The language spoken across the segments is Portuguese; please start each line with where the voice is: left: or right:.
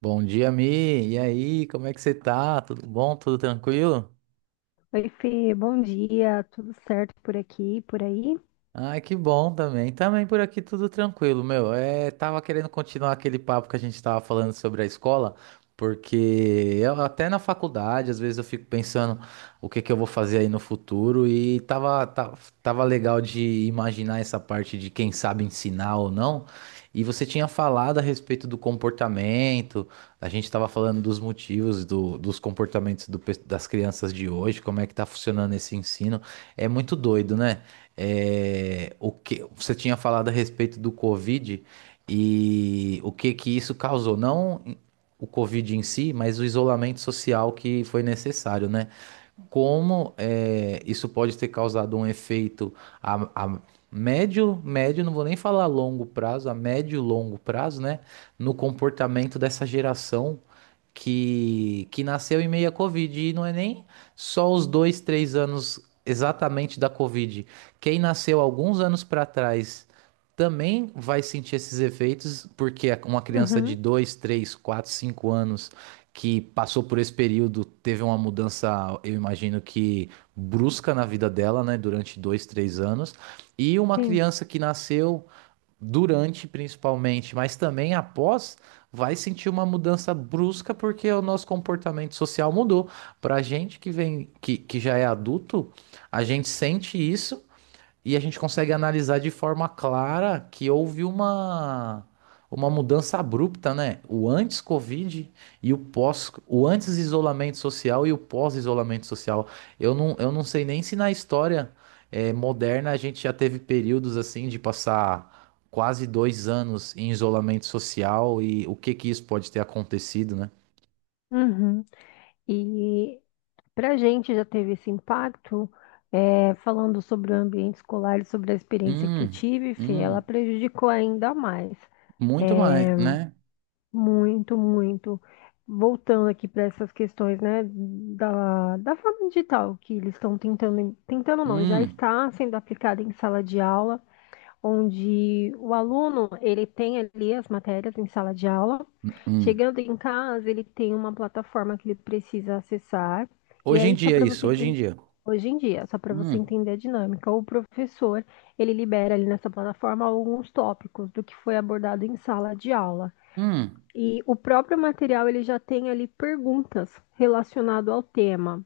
right: Bom dia, Mi. E aí, como é que você tá? Tudo bom? Tudo tranquilo?
left: Oi, Fê, bom dia, tudo certo por aqui, por aí?
right: Ai, que bom também. Também por aqui tudo tranquilo, meu. É, tava querendo continuar aquele papo que a gente tava falando sobre a escola, porque eu, até na faculdade, às vezes eu fico pensando o que que eu vou fazer aí no futuro e tava legal de imaginar essa parte de quem sabe ensinar ou não. E você tinha falado a respeito do comportamento, a gente tava falando dos motivos dos comportamentos das crianças de hoje, como é que tá funcionando esse ensino. É muito doido, né? É, o que você tinha falado a respeito do Covid e o que que isso causou, não o Covid em si, mas o isolamento social que foi necessário, né? Como isso pode ter causado um efeito a médio, não vou nem falar longo prazo, a médio e longo prazo, né, no comportamento dessa geração que nasceu em meio à Covid. E não é nem só os dois, três anos exatamente da Covid. Quem nasceu alguns anos para trás também vai sentir esses efeitos, porque é uma criança de
left: Uhum,
right: 2 3 4 5 anos que passou por esse período, teve uma mudança, eu imagino que brusca na vida dela, né, durante dois, três anos, e uma
left: sim.
right: criança que nasceu durante, principalmente, mas também após, vai sentir uma mudança brusca porque o nosso comportamento social mudou. Para a gente que vem, que já é adulto, a gente sente isso. E a gente consegue analisar de forma clara que houve uma mudança abrupta, né? O antes-Covid e o antes-isolamento social e o pós-isolamento social. Eu não sei nem se na história moderna a gente já teve períodos assim de passar quase 2 anos em isolamento social e o que que isso pode ter acontecido, né?
left: Uhum. E para a gente já teve esse impacto, falando sobre o ambiente escolar e sobre a experiência que eu
right: Hum,
left: tive, Fê, ela
right: hum,
left: prejudicou ainda mais,
right: muito mais, né?
left: muito, muito. Voltando aqui para essas questões, né, da forma digital que eles estão tentando, tentando não, já
right: Hum,
left: está sendo aplicada em sala de aula, onde o aluno ele tem ali as matérias em sala de aula.
right: hum.
left: Chegando em casa, ele tem uma plataforma que ele precisa acessar. E
right: Hoje em
left: aí, só
right: dia é
left: para
right: isso,
left: você
right: hoje em
left: entender,
right: dia.
left: hoje em dia, só para você
right: Hum.
left: entender a dinâmica, o professor ele libera ali nessa plataforma alguns tópicos do que foi abordado em sala de aula.
right: Hum,
left: E o próprio material ele já tem ali perguntas relacionado ao tema.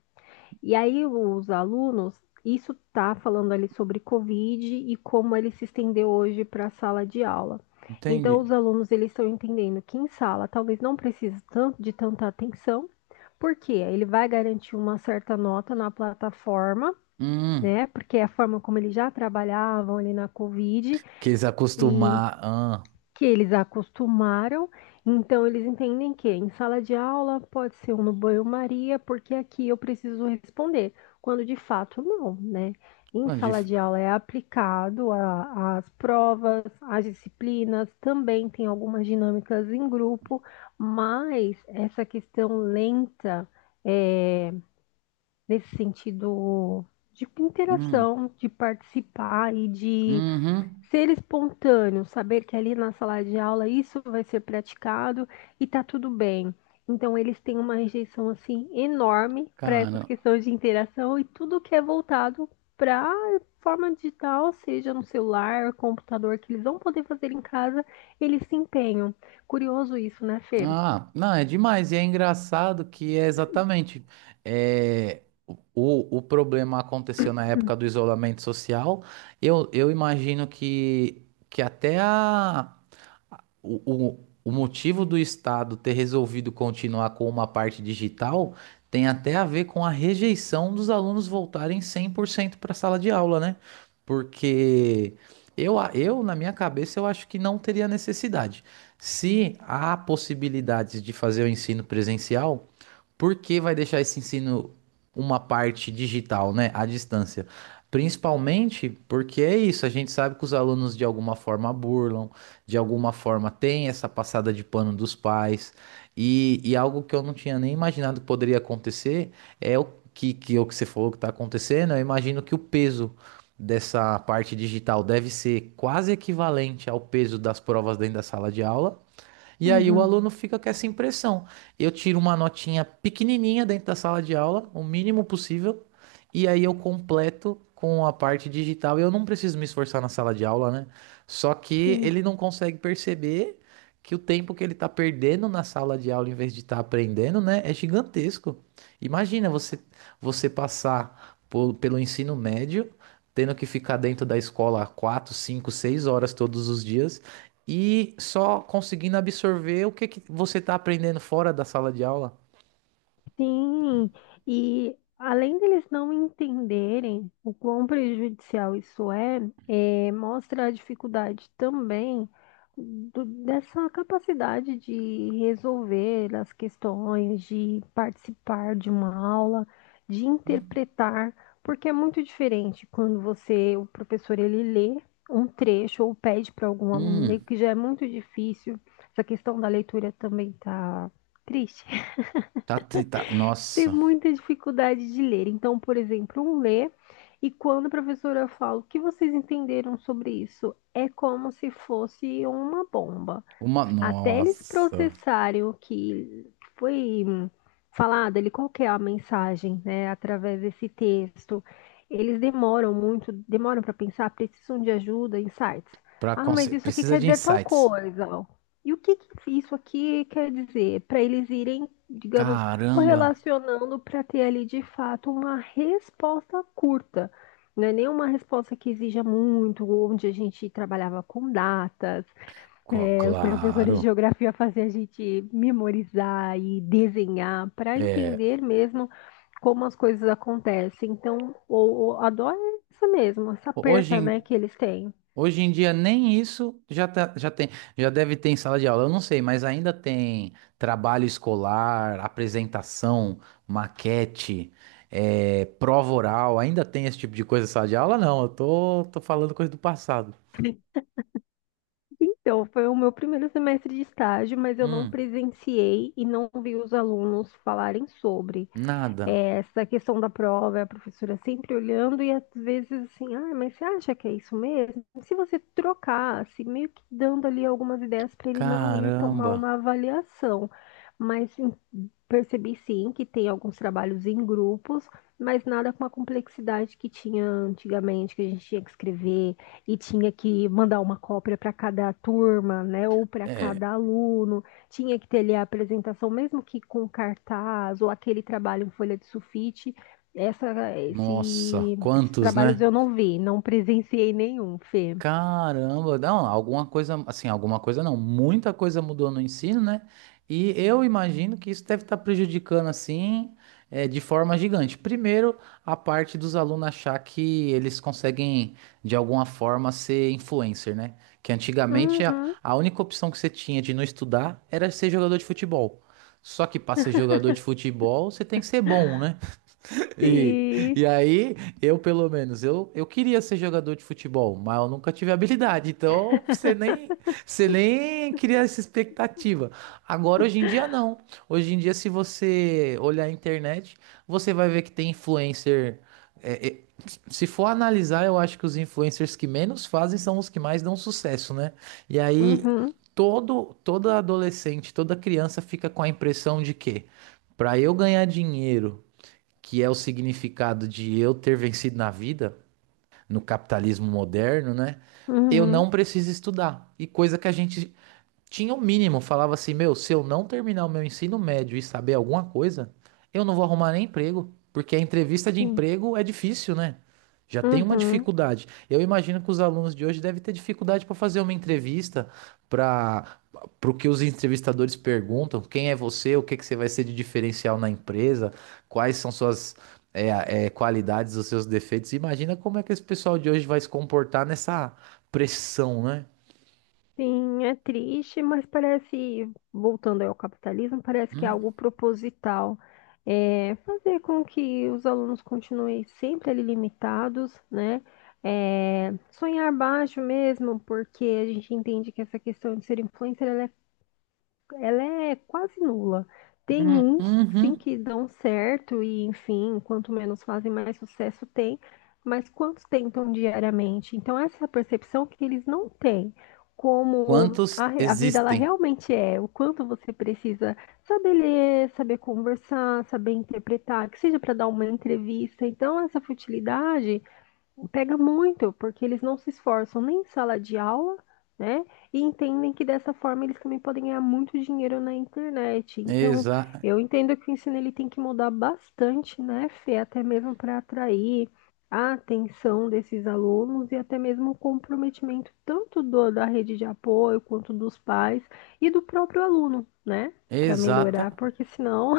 left: E aí os alunos, isso está falando ali sobre Covid e como ele se estendeu hoje para a sala de aula. Então
right: entendi.
left: os alunos eles estão entendendo que em sala talvez não precise tanto de tanta atenção, porque ele vai garantir uma certa nota na plataforma,
right: Hum,
left: né? Porque é a forma como eles já trabalhavam ali na Covid
right: quis
left: e
right: acostumar. Ah,
left: que eles acostumaram, então eles entendem que em sala de aula pode ser um no banho-maria, porque aqui eu preciso responder, quando de fato não, né? Em
right: quando
left: sala
right: dif-
left: de aula é aplicado às provas, às disciplinas, também tem algumas dinâmicas em grupo, mas essa questão lenta, é, nesse sentido de
right: hum,
left: interação, de participar e de
right: uhum,
left: ser espontâneo, saber que ali na sala de aula isso vai ser praticado e tá tudo bem. Então eles têm uma rejeição assim enorme para essas
right: cara.
left: questões de interação e tudo que é voltado para forma digital, seja no celular, computador que eles vão poder fazer em casa, eles se empenham. Curioso isso, né, Fê?
right: Ah, não, é demais. E é engraçado que é exatamente. É, o problema aconteceu na época do isolamento social. Eu imagino que até a. O, o motivo do Estado ter resolvido continuar com uma parte digital tem até a ver com a rejeição dos alunos voltarem 100% para a sala de aula, né? Porque eu, na minha cabeça, eu acho que não teria necessidade. Se há possibilidades de fazer o ensino presencial, porque vai deixar esse ensino uma parte digital, né, à distância? Principalmente porque é isso, a gente sabe que os alunos de alguma forma burlam, de alguma forma tem essa passada de pano dos pais, e algo que eu não tinha nem imaginado que poderia acontecer é o é o que você falou que está acontecendo, eu imagino que o peso dessa parte digital deve ser quase equivalente ao peso das provas dentro da sala de aula, e aí o
left: Uhum,
right: aluno fica com essa impressão. Eu tiro uma notinha pequenininha dentro da sala de aula, o mínimo possível, e aí eu completo com a parte digital. Eu não preciso me esforçar na sala de aula, né? Só que
left: sim.
right: ele não consegue perceber que o tempo que ele está perdendo na sala de aula em vez de estar aprendendo, né, é gigantesco. Imagina você passar pelo ensino médio tendo que ficar dentro da escola 4 5 6 horas todos os dias e só conseguindo absorver o que, que você está aprendendo fora da sala de aula.
left: Sim, e além deles não entenderem o quão prejudicial isso é, mostra a dificuldade também dessa capacidade de resolver as questões, de participar de uma aula, de interpretar, porque é muito diferente quando você, o professor, ele lê um trecho ou pede para algum aluno ler,
right: Hum,
left: que já é muito difícil. Essa questão da leitura também tá triste,
right: Tá, tá,
left: ter
right: nossa,
left: muita dificuldade de ler. Então, por exemplo, um lê e quando a professora fala o que vocês entenderam sobre isso, é como se fosse uma bomba. Até eles
right: nossa,
left: processarem o que foi falado ali, qual que é a mensagem, né, através desse texto. Eles demoram muito, demoram para pensar, precisam de ajuda, insights. Ah, mas isso aqui
right: precisa
left: quer
right: de
left: dizer tal
right: insights.
left: coisa. E o que que isso aqui quer dizer? Para eles irem, digamos,
right: Caramba.
left: correlacionando para ter ali de fato uma resposta curta. Não é nenhuma resposta que exija muito, onde a gente trabalhava com datas, os professores de
right: Claro.
left: geografia faziam a gente memorizar e desenhar para entender mesmo como as coisas acontecem. Então, a dó é essa mesmo, essa
right: Hoje,
left: perca,
right: em-
left: né, que eles têm.
right: Hoje em dia nem isso já, já tem, já deve ter em sala de aula, eu não sei, mas ainda tem trabalho escolar, apresentação, maquete, prova oral, ainda tem esse tipo de coisa em sala de aula? Não, eu tô falando coisa do passado.
left: Então, foi o meu primeiro semestre de estágio, mas eu não
right: Hum,
left: presenciei e não vi os alunos falarem sobre.
right: nada.
left: É, essa questão da prova, é a professora sempre olhando e às vezes assim, ah, mas você acha que é isso mesmo? Se você trocasse, meio que dando ali algumas ideias para ele não ir tão
right: Caramba.
left: mal na avaliação. Mas em- Percebi sim que tem alguns trabalhos em grupos, mas nada com a complexidade que tinha antigamente, que a gente tinha que escrever e tinha que mandar uma cópia para cada turma, né, ou para
right: É,
left: cada aluno, tinha que ter ali a apresentação, mesmo que com cartaz ou aquele trabalho em folha de sulfite,
right: nossa,
left: esses
right: quantos,
left: trabalhos
right: né?
left: eu não vi, não presenciei nenhum, Fê.
right: Caramba, não, alguma coisa, assim, alguma coisa não, muita coisa mudou no ensino, né? E eu imagino que isso deve estar prejudicando, assim, de forma gigante. Primeiro, a parte dos alunos achar que eles conseguem, de alguma forma, ser influencer, né? Que antigamente a,
left: Uhum,
right: a única opção que você tinha de não estudar era ser jogador de futebol. Só que para ser jogador de futebol, você tem que ser bom, né? E,
left: sim.
right: e aí, eu pelo menos, eu queria ser jogador de futebol, mas eu nunca tive habilidade, então você nem, você nem cria essa expectativa. Agora, hoje em dia, não. Hoje em dia, se você olhar a internet, você vai ver que tem influencer. é, é, se for analisar, eu acho que os influencers que menos fazem são os que mais dão sucesso, né? E aí,
left: Uhum,
right: todo, toda adolescente, toda criança fica com a impressão de que, para eu ganhar dinheiro que é o significado de eu ter vencido na vida, no capitalismo moderno, né? Eu
left: uhum,
right: não preciso estudar. E coisa que a gente tinha o mínimo, falava assim, meu, se eu não terminar o meu ensino médio e saber alguma coisa, eu não vou arrumar nem emprego, porque a entrevista de
left: sim.
right: emprego é difícil, né? Já tem uma
left: Uhum.
right: dificuldade. Eu imagino que os alunos de hoje devem ter dificuldade para fazer uma entrevista, para para o que os entrevistadores perguntam, quem é você, o que que você vai ser de diferencial na empresa, quais são suas qualidades, os seus defeitos. Imagina como é que esse pessoal de hoje vai se comportar nessa pressão, né?
left: Sim, é triste, mas parece, voltando aí ao capitalismo, parece que é
right: Hum,
left: algo proposital. É fazer com que os alunos continuem sempre ali limitados, né? É, sonhar baixo mesmo, porque a gente entende que essa questão de ser influencer, ela é quase nula. Tem uns, sim,
right: uhum.
left: que dão certo e, enfim, quanto menos fazem, mais sucesso tem, mas quantos tentam diariamente? Então, essa é a percepção que eles não têm, como
right: Quantos
left: a vida ela
right: existem?
left: realmente é, o quanto você precisa saber ler, saber conversar, saber interpretar, que seja para dar uma entrevista. Então, essa futilidade pega muito, porque eles não se esforçam nem em sala de aula, né? E entendem que dessa forma eles também podem ganhar muito dinheiro na internet. Então,
right: Exa
left: eu entendo que o ensino ele tem que mudar bastante, né, Fê? Até mesmo para atrair a atenção desses alunos e até mesmo o comprometimento tanto da rede de apoio quanto dos pais e do próprio aluno, né? Para melhorar,
right: exata.
left: porque senão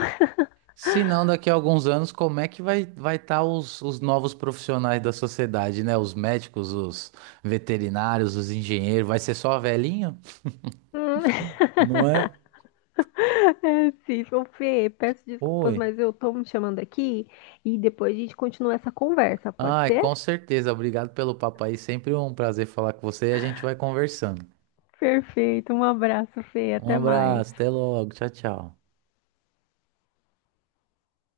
right: Se não, daqui a alguns anos, como é que vai estar os novos profissionais da sociedade, né? Os médicos, os veterinários, os engenheiros, vai ser só velhinho? Não é?
left: Sim, ô Fê, peço desculpas,
right: Oi.
left: mas eu tô me chamando aqui e depois a gente continua essa conversa, pode
right: Ai, com
left: ser?
right: certeza. Obrigado pelo papo aí. Sempre um prazer falar com você e a gente vai conversando.
left: Perfeito, um abraço, Fê,
right: Um
left: até mais.
right: abraço, até logo. Tchau, tchau.